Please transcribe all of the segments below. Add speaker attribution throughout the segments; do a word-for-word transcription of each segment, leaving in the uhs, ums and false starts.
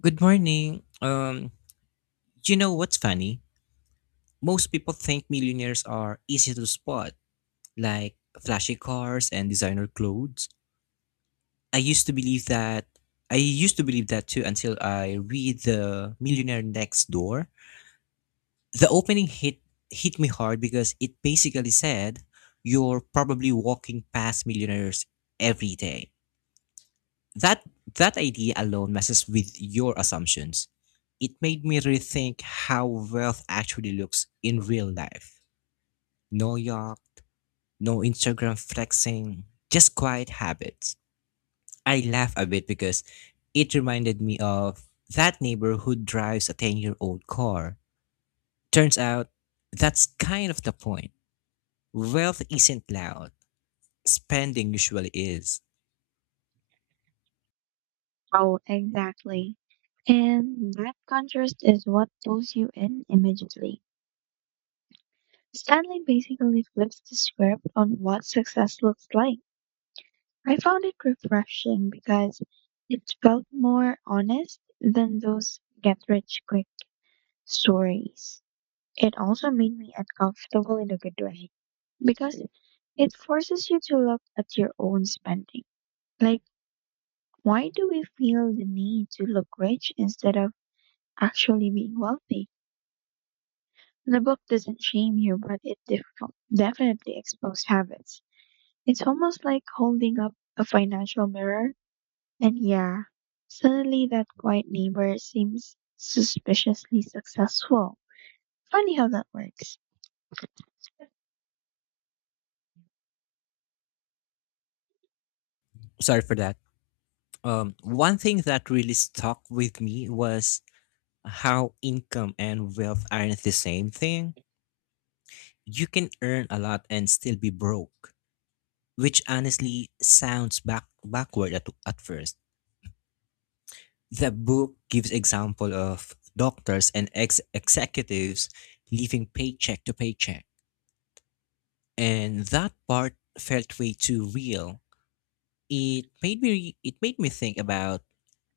Speaker 1: Good morning. Um, you know what's funny? Most people think millionaires are easy to spot, like flashy cars and designer clothes. I used to believe that. I used to believe that too until I read The Millionaire Next Door. The opening hit hit me hard because it basically said you're probably walking past millionaires every day. That that idea alone messes with your assumptions. It made me rethink how wealth actually looks in real life. No yacht, no Instagram flexing, just quiet habits. I laugh a bit because it reminded me of that neighbor who drives a ten-year-old car. Turns out that's kind of the point. Wealth isn't loud. Spending usually is.
Speaker 2: Oh, exactly. And that contrast is what pulls you in immediately. Stanley basically flips the script on what success looks like. I found it refreshing because it felt more honest than those get rich quick stories. It also made me uncomfortable in a good way because it forces you to look at your own spending. Like, why do we feel the need to look rich instead of actually being wealthy? The book doesn't shame you, but it def- definitely exposed habits. It's almost like holding up a financial mirror. And yeah, suddenly that quiet neighbor seems suspiciously successful. Funny how that works.
Speaker 1: Sorry for that. Um, one thing that really stuck with me was how income and wealth aren't the same thing. You can earn a lot and still be broke, which honestly sounds back backward at, at first. The book gives example of doctors and ex- executives living paycheck to paycheck, and that part felt way too real. It made me it made me think about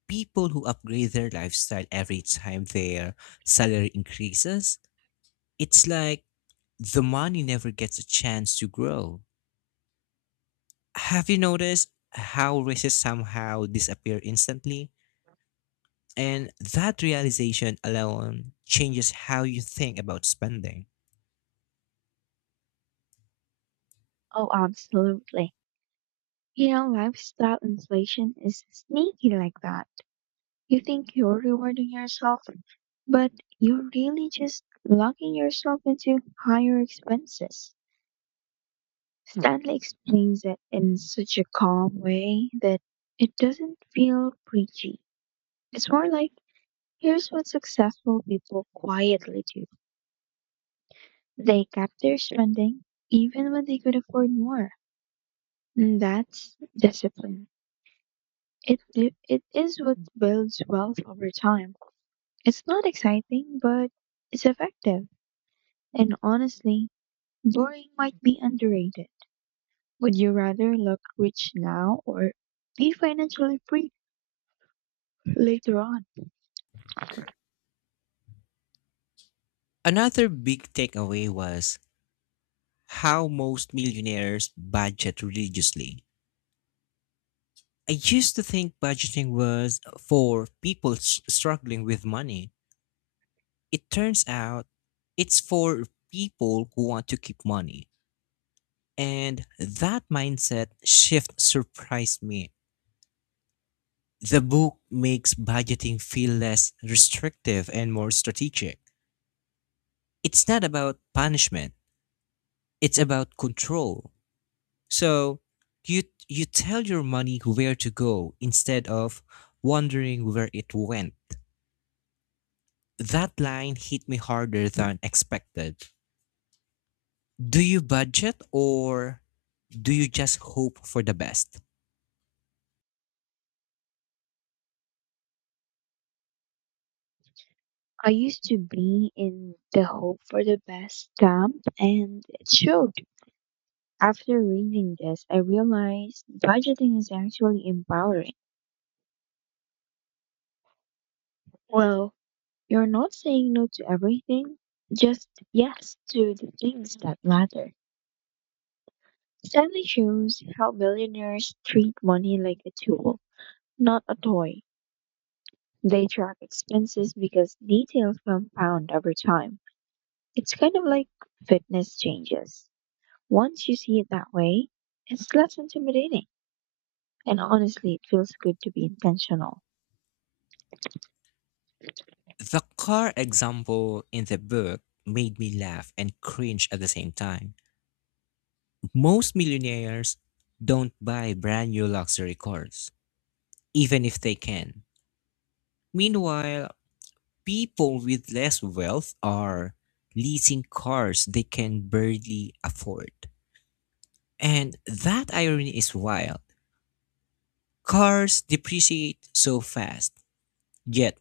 Speaker 1: people who upgrade their lifestyle every time their salary increases. It's like the money never gets a chance to grow. Have you noticed how races somehow disappear instantly? And that realization alone changes how you think about spending.
Speaker 2: Oh, absolutely. You know, lifestyle inflation is sneaky like that. You think you're rewarding yourself, but you're really just locking yourself into higher expenses. Stanley explains it in such a calm way that it doesn't feel preachy. It's more like here's what successful people quietly do. They cut their spending even when they could afford more. And that's discipline. It, di- it is what builds wealth over time. It's not exciting, but it's effective. And honestly, boring might be underrated. Would you rather look rich now or be financially free later on?
Speaker 1: Another big takeaway was how most millionaires budget religiously. I used to think budgeting was for people s- struggling with money. It turns out it's for people who want to keep money. And that mindset shift surprised me. The book makes budgeting feel less restrictive and more strategic. It's not about punishment, it's about control. So you you tell your money where to go instead of wondering where it went. That line hit me harder than expected. Do you budget or do you just hope for the best?
Speaker 2: I used to be in the Hope for the Best camp, and it showed. After reading this, I realized budgeting is actually empowering. Well, you're not saying no to everything, just yes to the things that matter. Stanley shows how billionaires treat money like a tool, not a toy. They track expenses because details compound over time. It's kind of like fitness changes. Once you see it that way, it's less intimidating. And honestly, it feels good to be intentional.
Speaker 1: The car example in the book made me laugh and cringe at the same time. Most millionaires don't buy brand new luxury cars, even if they can. Meanwhile, people with less wealth are leasing cars they can barely afford. And that irony is wild. Cars depreciate so fast, yet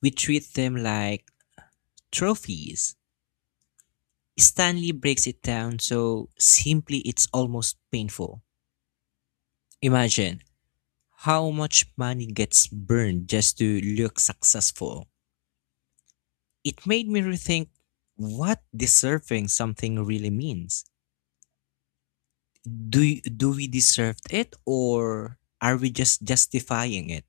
Speaker 1: we treat them like trophies. Stanley breaks it down so simply it's almost painful. Imagine how much money gets burned just to look successful. It made me rethink what deserving something really means. Do, do we deserve it or are we just justifying it?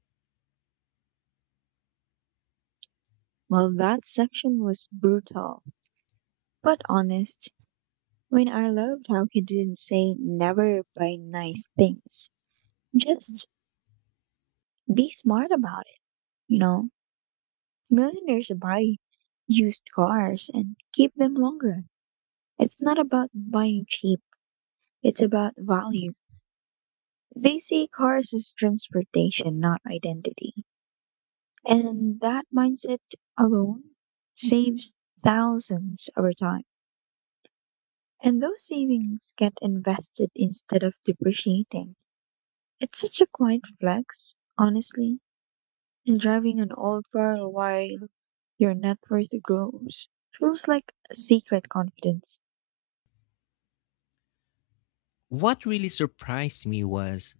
Speaker 2: Well, that section was brutal, but honest. I mean, I loved how he didn't say never buy nice things. Just be smart about it, you know? Millionaires buy used cars and keep them longer. It's not about buying cheap, it's about value. They see cars as transportation, not identity. And that mindset alone saves thousands over time. And those savings get invested instead of depreciating. It's such a quiet flex, honestly. And driving an old car while your net worth grows feels like a secret confidence.
Speaker 1: What really surprised me was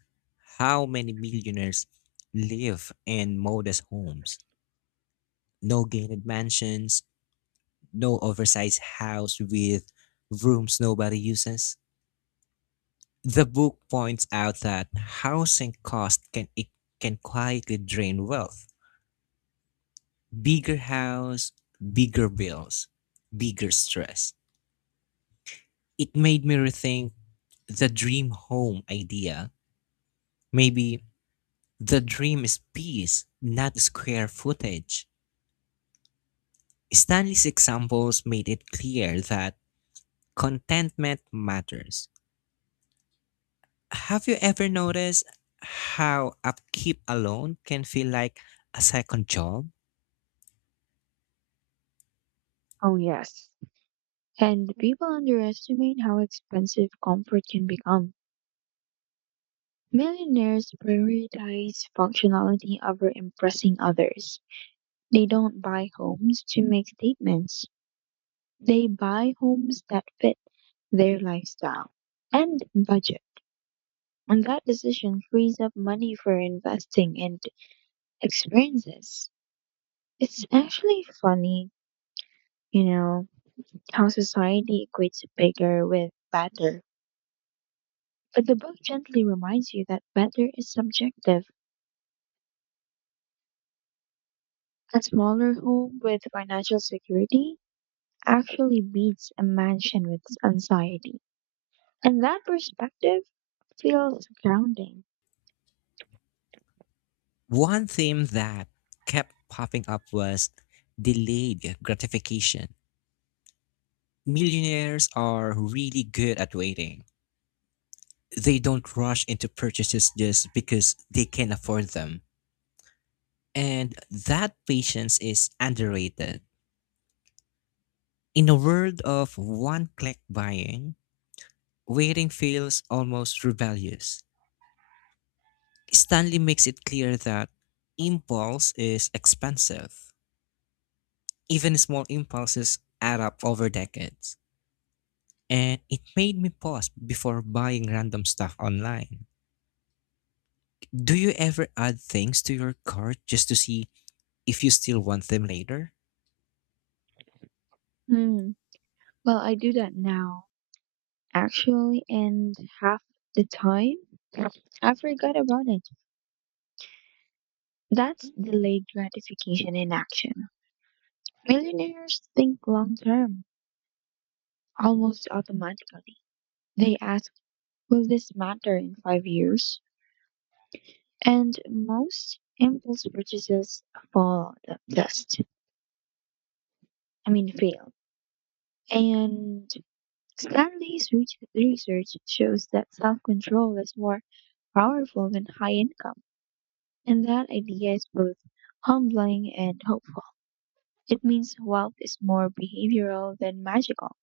Speaker 1: how many millionaires live in modest homes. No gated mansions, no oversized house with rooms nobody uses. The book points out that housing costs can it can quietly drain wealth. Bigger house, bigger bills, bigger stress. It made me rethink the dream home idea. Maybe the dream is peace, not square footage. Stanley's examples made it clear that contentment matters. Have you ever noticed how upkeep alone can feel like a second job?
Speaker 2: Oh, yes. And people underestimate how expensive comfort can become. Millionaires prioritize functionality over impressing others. They don't buy homes to make statements, they buy homes that fit their lifestyle and budget. And that decision frees up money for investing and experiences. It's actually funny, you know, how society equates bigger with better. But the book gently reminds you that better is subjective. A smaller home with financial security actually beats a mansion with anxiety. And that perspective feels grounding.
Speaker 1: One theme that kept popping up was delayed gratification. Millionaires are really good at waiting. They don't rush into purchases just because they can afford them. And that patience is underrated. In a world of one click buying, waiting feels almost rebellious. Stanley makes it clear that impulse is expensive. Even small impulses add up over decades. And it made me pause before buying random stuff online. Do you ever add things to your cart just to see if you still want them later?
Speaker 2: Hmm. Well, I do that now, actually, and half the time I forgot about it. That's delayed gratification in action. Millionaires think long term, almost automatically. They ask, will this matter in five years? And most impulse purchases fall the dust. I mean, fail. And Stanley's re- research shows that self control is more powerful than high income. And that idea is both humbling and hopeful. It means wealth is more behavioral than magical.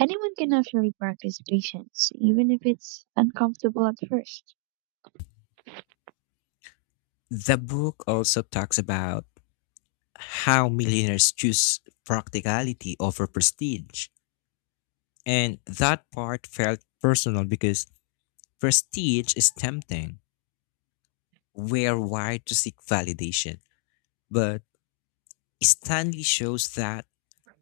Speaker 2: Anyone can actually practice patience, even if it's uncomfortable at first.
Speaker 1: The book also talks about how millionaires choose practicality over prestige. And that part felt personal because prestige is tempting. We're wired to seek validation. But Stanley shows that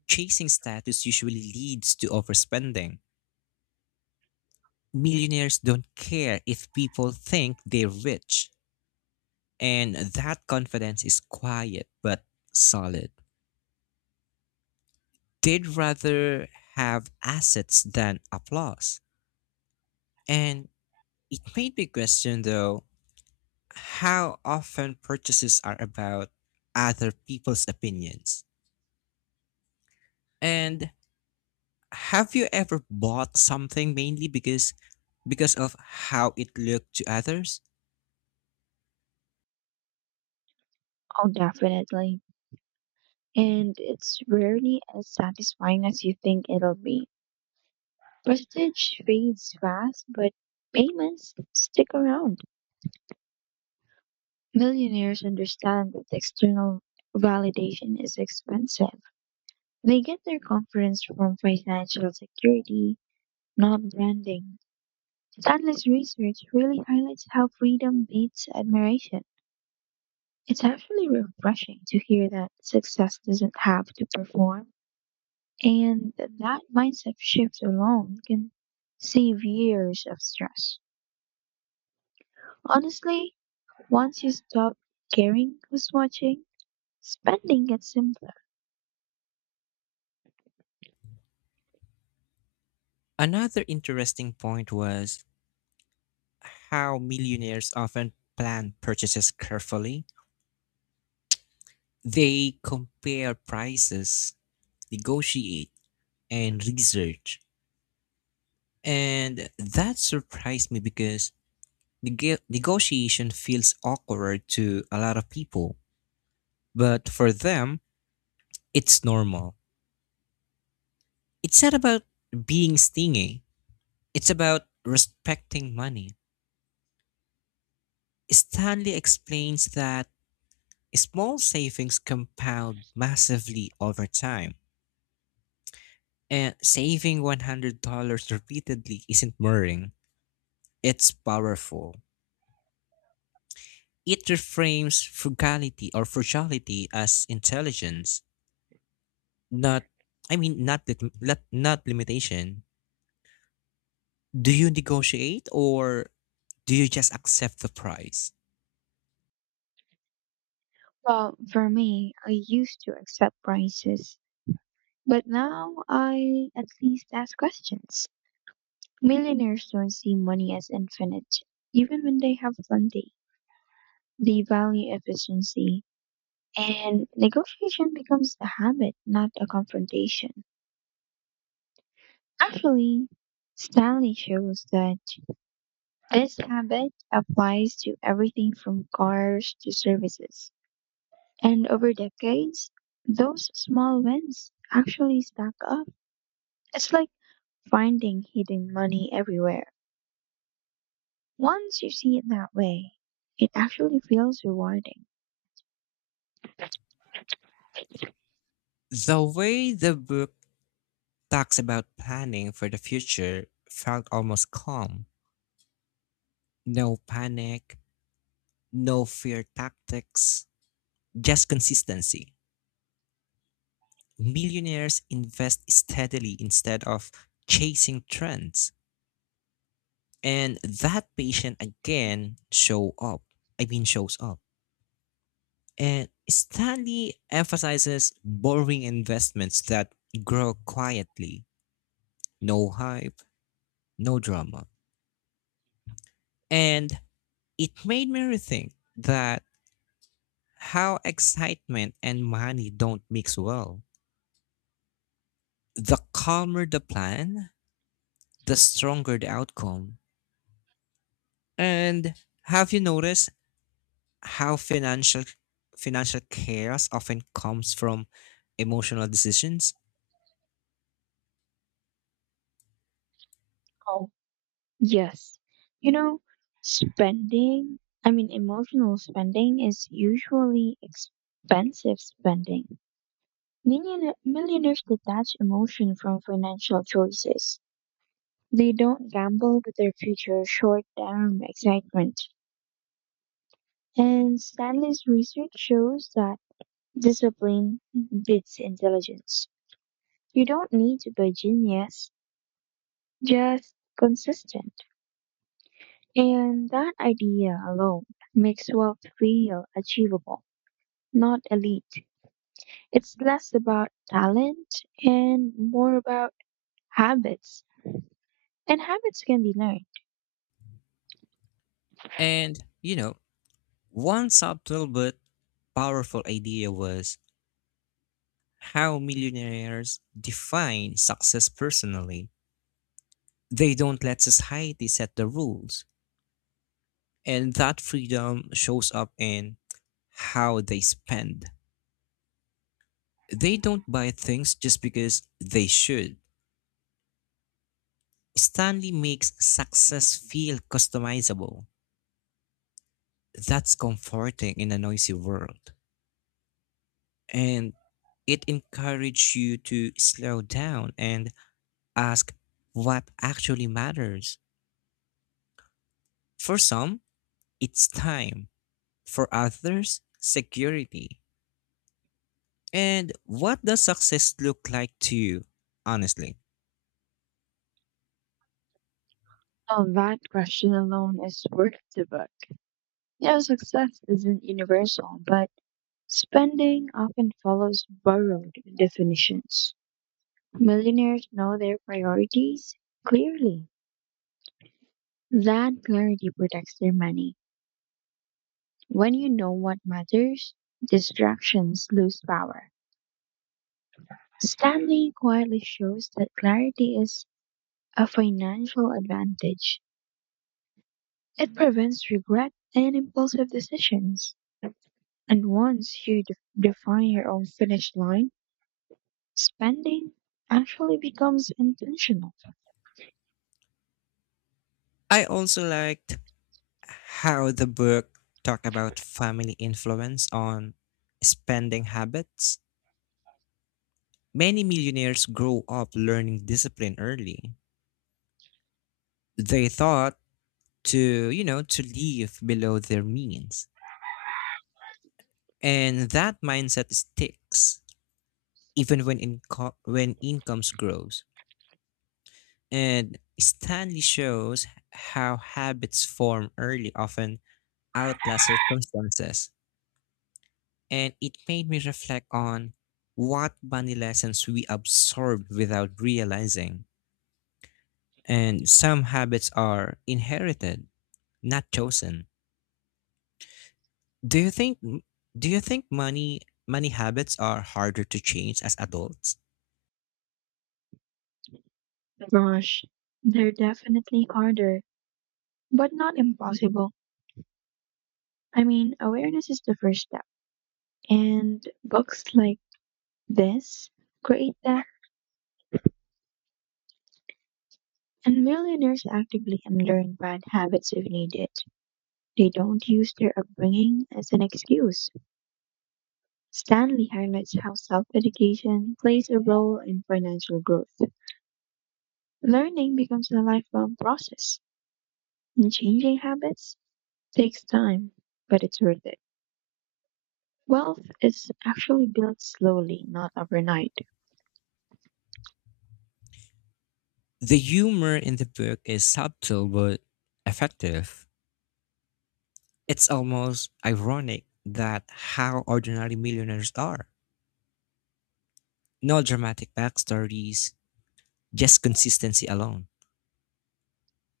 Speaker 1: chasing status usually leads to overspending. Millionaires don't care if people think they're rich. And that confidence is quiet but solid. They'd rather have assets than applause. And it made me question, though, how often purchases are about other people's opinions. And have you ever bought something mainly because because of how it looked to others?
Speaker 2: Oh, definitely. And it's rarely as satisfying as you think it'll be. Prestige fades fast, but payments stick around. Millionaires understand that external validation is expensive. They get their confidence from financial security, not branding. Atlas research really highlights how freedom beats admiration. It's actually refreshing to hear that success doesn't have to perform, and that mindset shift alone can save years of stress. Honestly, once you stop caring who's watching, spending gets simpler.
Speaker 1: Another interesting point was how millionaires often plan purchases carefully. They compare prices, negotiate, and research. And that surprised me because neg- negotiation feels awkward to a lot of people, but for them, it's normal. It's not about being stingy, it's about respecting money. Stanley explains that small savings compound massively over time. And saving one hundred dollars repeatedly isn't boring. It's powerful. It reframes frugality or frugality as intelligence, not I mean not lit- not, not limitation. Do you negotiate or do you just accept the price?
Speaker 2: Well, for me, I used to accept prices, but now I at least ask questions. Millionaires don't see money as infinite, even when they have plenty. They value efficiency, and negotiation becomes a habit, not a confrontation. Actually, Stanley shows that this habit applies to everything from cars to services. And over decades, those small wins actually stack up. It's like finding hidden money everywhere. Once you see it that way, it actually feels rewarding.
Speaker 1: The way the book talks about planning for the future felt almost calm. No panic, no fear tactics, just consistency. Millionaires invest steadily instead of chasing trends. And that patient again show up. I mean shows up. And Stanley emphasizes boring investments that grow quietly. No hype, no drama. And it made me rethink that how excitement and money don't mix well. The calmer the plan, the stronger the outcome. And have you noticed how financial financial chaos often comes from emotional decisions?
Speaker 2: Oh, yes. You know, spending, I mean, emotional spending is usually expensive spending. Millionaire, millionaires detach emotion from financial choices. They don't gamble with their future short term excitement. And Stanley's research shows that discipline beats intelligence. You don't need to be a genius, just consistent. And that idea alone makes wealth feel achievable, not elite. It's less about talent and more about habits. And habits can be learned.
Speaker 1: And you know, one subtle but powerful idea was how millionaires define success personally. They don't let society set the rules. And that freedom shows up in how they spend. They don't buy things just because they should. Stanley makes success feel customizable. That's comforting in a noisy world. And it encourages you to slow down and ask what actually matters. For some, it's time. For others, security. And what does success look like to you, honestly?
Speaker 2: Well, that question alone is worth the book. You know, success isn't universal, but spending often follows borrowed definitions. Millionaires know their priorities clearly. That clarity protects their money. When you know what matters, distractions lose power. Stanley quietly shows that clarity is a financial advantage. It prevents regret and impulsive decisions. And once you de- define your own finish line, spending actually becomes intentional.
Speaker 1: I also liked how the book talked about family influence on spending habits. Many millionaires grow up learning discipline early. They thought to, you know, to live below their means. And that mindset sticks even when inco- when incomes grows. And Stanley shows how habits form early often outlast circumstances. And it made me reflect on what bunny lessons we absorb without realizing. And some habits are inherited, not chosen. Do you think do you think money money habits are harder to change as adults?
Speaker 2: Gosh, they're definitely harder, but not impossible. I mean, awareness is the first step, and books like this create that, and millionaires actively unlearn bad habits if needed. They don't use their upbringing as an excuse. Stanley highlights how self education plays a role in financial growth. Learning becomes a lifelong process, and changing habits takes time, but it's worth it. Wealth is actually built slowly, not overnight,
Speaker 1: The humor in the book is subtle but effective. It's almost ironic that how ordinary millionaires are. No dramatic backstories, just consistency alone.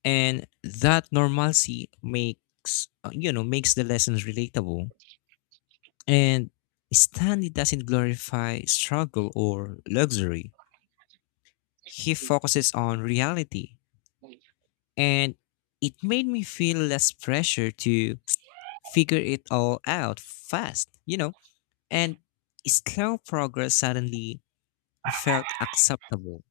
Speaker 1: And that normalcy makes uh, you know makes the lessons relatable. And Stanley doesn't glorify struggle or luxury. He focuses on reality, and it made me feel less pressure to figure it all out fast. You know, and slow progress suddenly felt acceptable.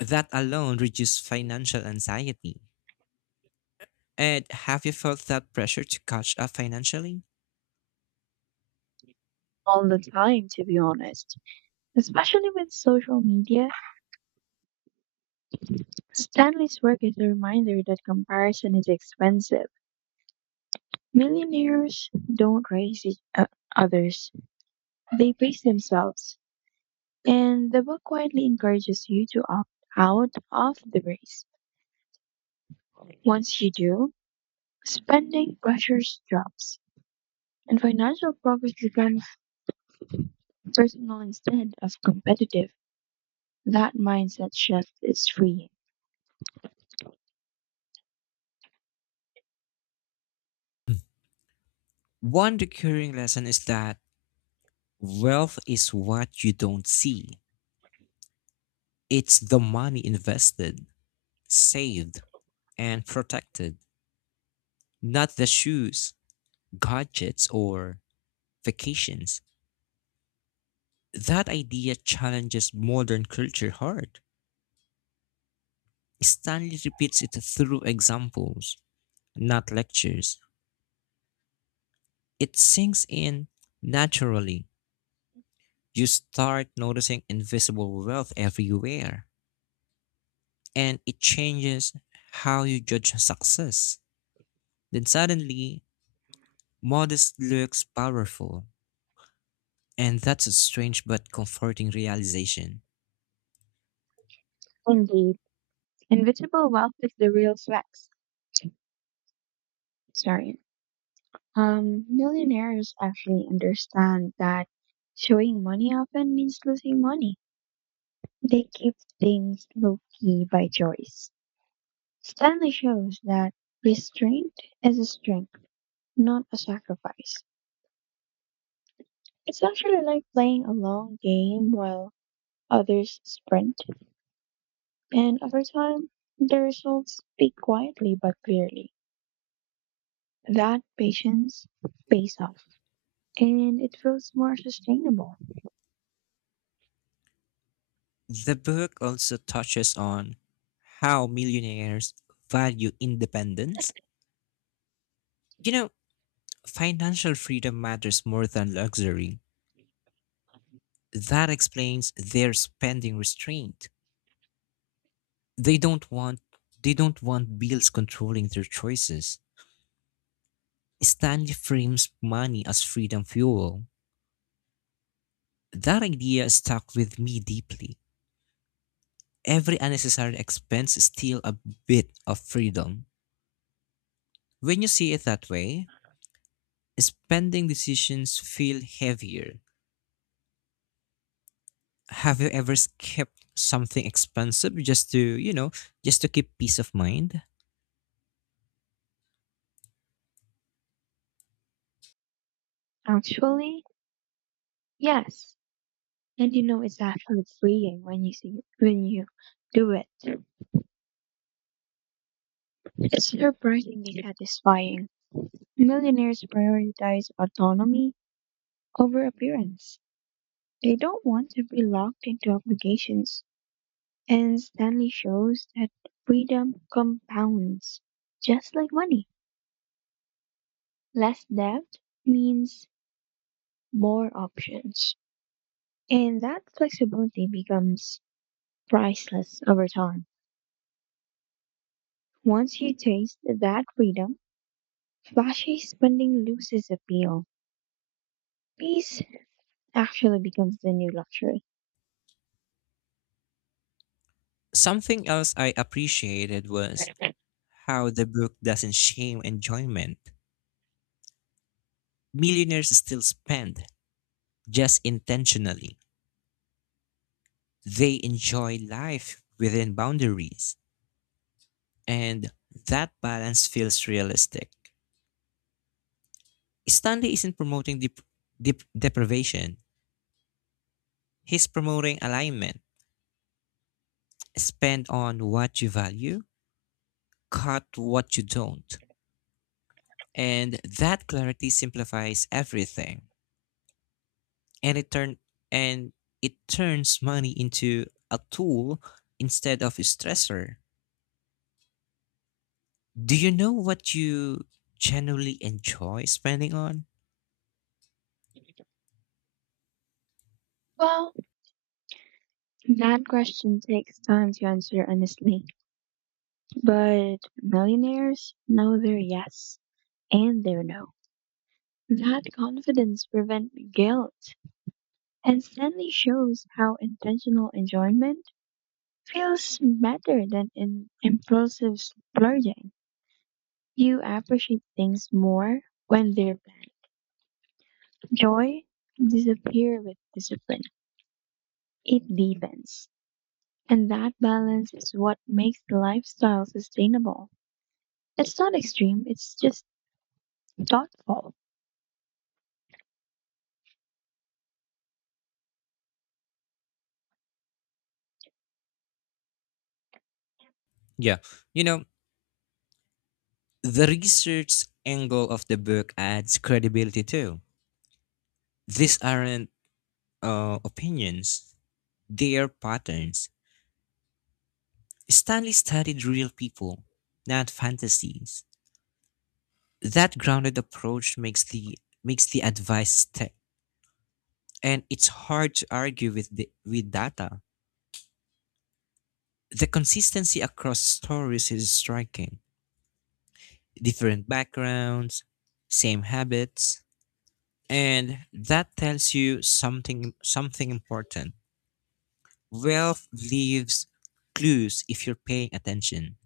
Speaker 1: That alone reduced financial anxiety. And have you felt that pressure to catch up financially?
Speaker 2: all the time, to be honest. Especially with social media, Stanley's work is a reminder that comparison is expensive. Millionaires don't raise each, uh, others, they raise themselves. And the book quietly encourages you to opt out of the race. Once you do, spending pressures drops, and financial progress becomes personal instead of competitive. That mindset shift is freeing.
Speaker 1: One recurring lesson is that wealth is what you don't see. It's the money invested, saved, and protected, not the shoes, gadgets, or vacations. That idea challenges modern culture hard. Stanley repeats it through examples, not lectures. It sinks in naturally. You start noticing invisible wealth everywhere and it changes how you judge success. Then suddenly, modest looks powerful, and that's a strange but comforting realization.
Speaker 2: Indeed. Invisible wealth is the real flex. Sorry. Um, millionaires actually understand that showing money often means losing money. They keep things low key by choice. Stanley shows that restraint is a strength, not a sacrifice. It's actually like playing a long game while others sprint, and over time, the results speak quietly but clearly. That patience pays off, and it feels more sustainable.
Speaker 1: The book also touches on how millionaires value independence. You know, financial freedom matters more than luxury. That explains their spending restraint. They don't want they don't want bills controlling their choices. Stanley frames money as freedom fuel. That idea stuck with me deeply. Every unnecessary expense is still a bit of freedom. When you see it that way, spending decisions feel heavier. Have you ever skipped something expensive just to, you know, just to keep peace of mind?
Speaker 2: Actually, yes, and you know it's actually freeing when you see when you do it. It's surprisingly satisfying. Millionaires prioritize autonomy over appearance. They don't want to be locked into obligations. And Stanley shows that freedom compounds, just like money. Less debt means more options. And that flexibility becomes priceless over time. Once you taste that freedom, flashy spending loses appeal. Peace actually becomes the new luxury.
Speaker 1: Something else I appreciated was how the book doesn't shame enjoyment. Millionaires still spend, just intentionally. They enjoy life within boundaries, and that balance feels realistic. Stanley isn't promoting dep- dep- deprivation, he's promoting alignment. Spend on what you value, cut what you don't. And that clarity simplifies everything. And it turn and it turns money into a tool instead of a stressor. Do you know what you generally enjoy spending on?
Speaker 2: Well, that question takes time to answer honestly, but millionaires know their yes and their no. That confidence prevents guilt and Stanley shows how intentional enjoyment feels better than in impulsive splurging. You appreciate things more when they're planned. Joy disappear with discipline. It deepens. And that balance is what makes the lifestyle sustainable. It's not extreme, it's just thoughtful.
Speaker 1: Yeah. You know, the research angle of the book adds credibility too. These aren't uh, opinions, they are patterns. Stanley studied real people, not fantasies. That grounded approach makes the makes the advice stick, and it's hard to argue with the, with data. The consistency across stories is striking. Different backgrounds, same habits, and that tells you something something important. Ralph leaves clues if you're paying attention.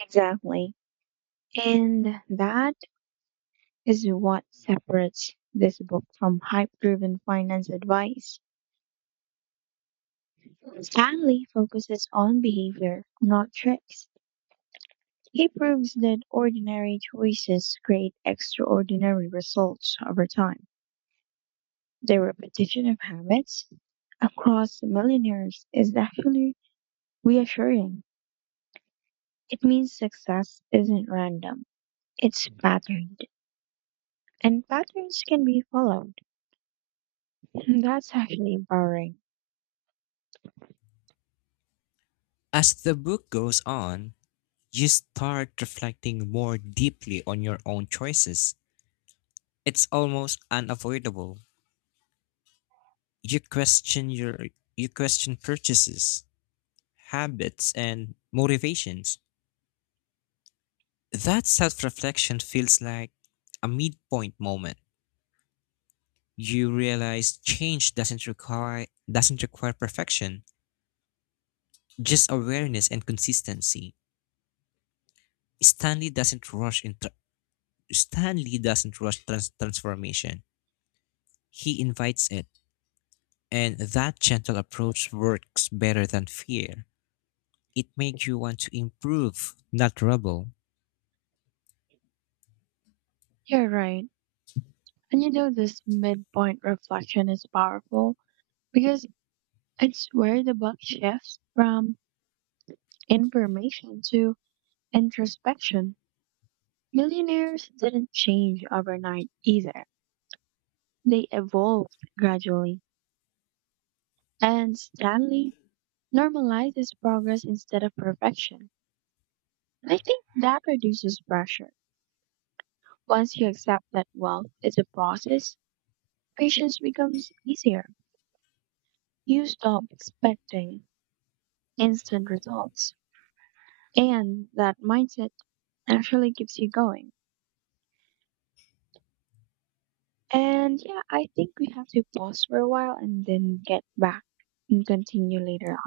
Speaker 2: Exactly. And that is what separates this book from hype-driven finance advice. Stanley focuses on behavior, not tricks. He proves that ordinary choices create extraordinary results over time. The repetition of habits across millionaires is actually reassuring. It means success isn't random, it's patterned. And patterns can be followed. That's actually empowering.
Speaker 1: As the book goes on, you start reflecting more deeply on your own choices. It's almost unavoidable. You question your you question purchases, habits, and motivations. That self-reflection feels like a midpoint moment. You realize change doesn't require doesn't require perfection, just awareness and consistency. Stanley doesn't rush into Stanley doesn't rush trans- transformation. He invites it, and that gentle approach works better than fear. It makes you want to improve, not rebel.
Speaker 2: You're right. And you know, this midpoint reflection is powerful because it's where the buck shifts from information to introspection. Millionaires didn't change overnight either, they evolved gradually. And Stanley normalizes progress instead of perfection. I think that reduces pressure. Once you accept that wealth is a process, patience becomes easier. You stop expecting instant results. And that mindset actually keeps you going. And yeah, I think we have to pause for a while and then get back and continue later.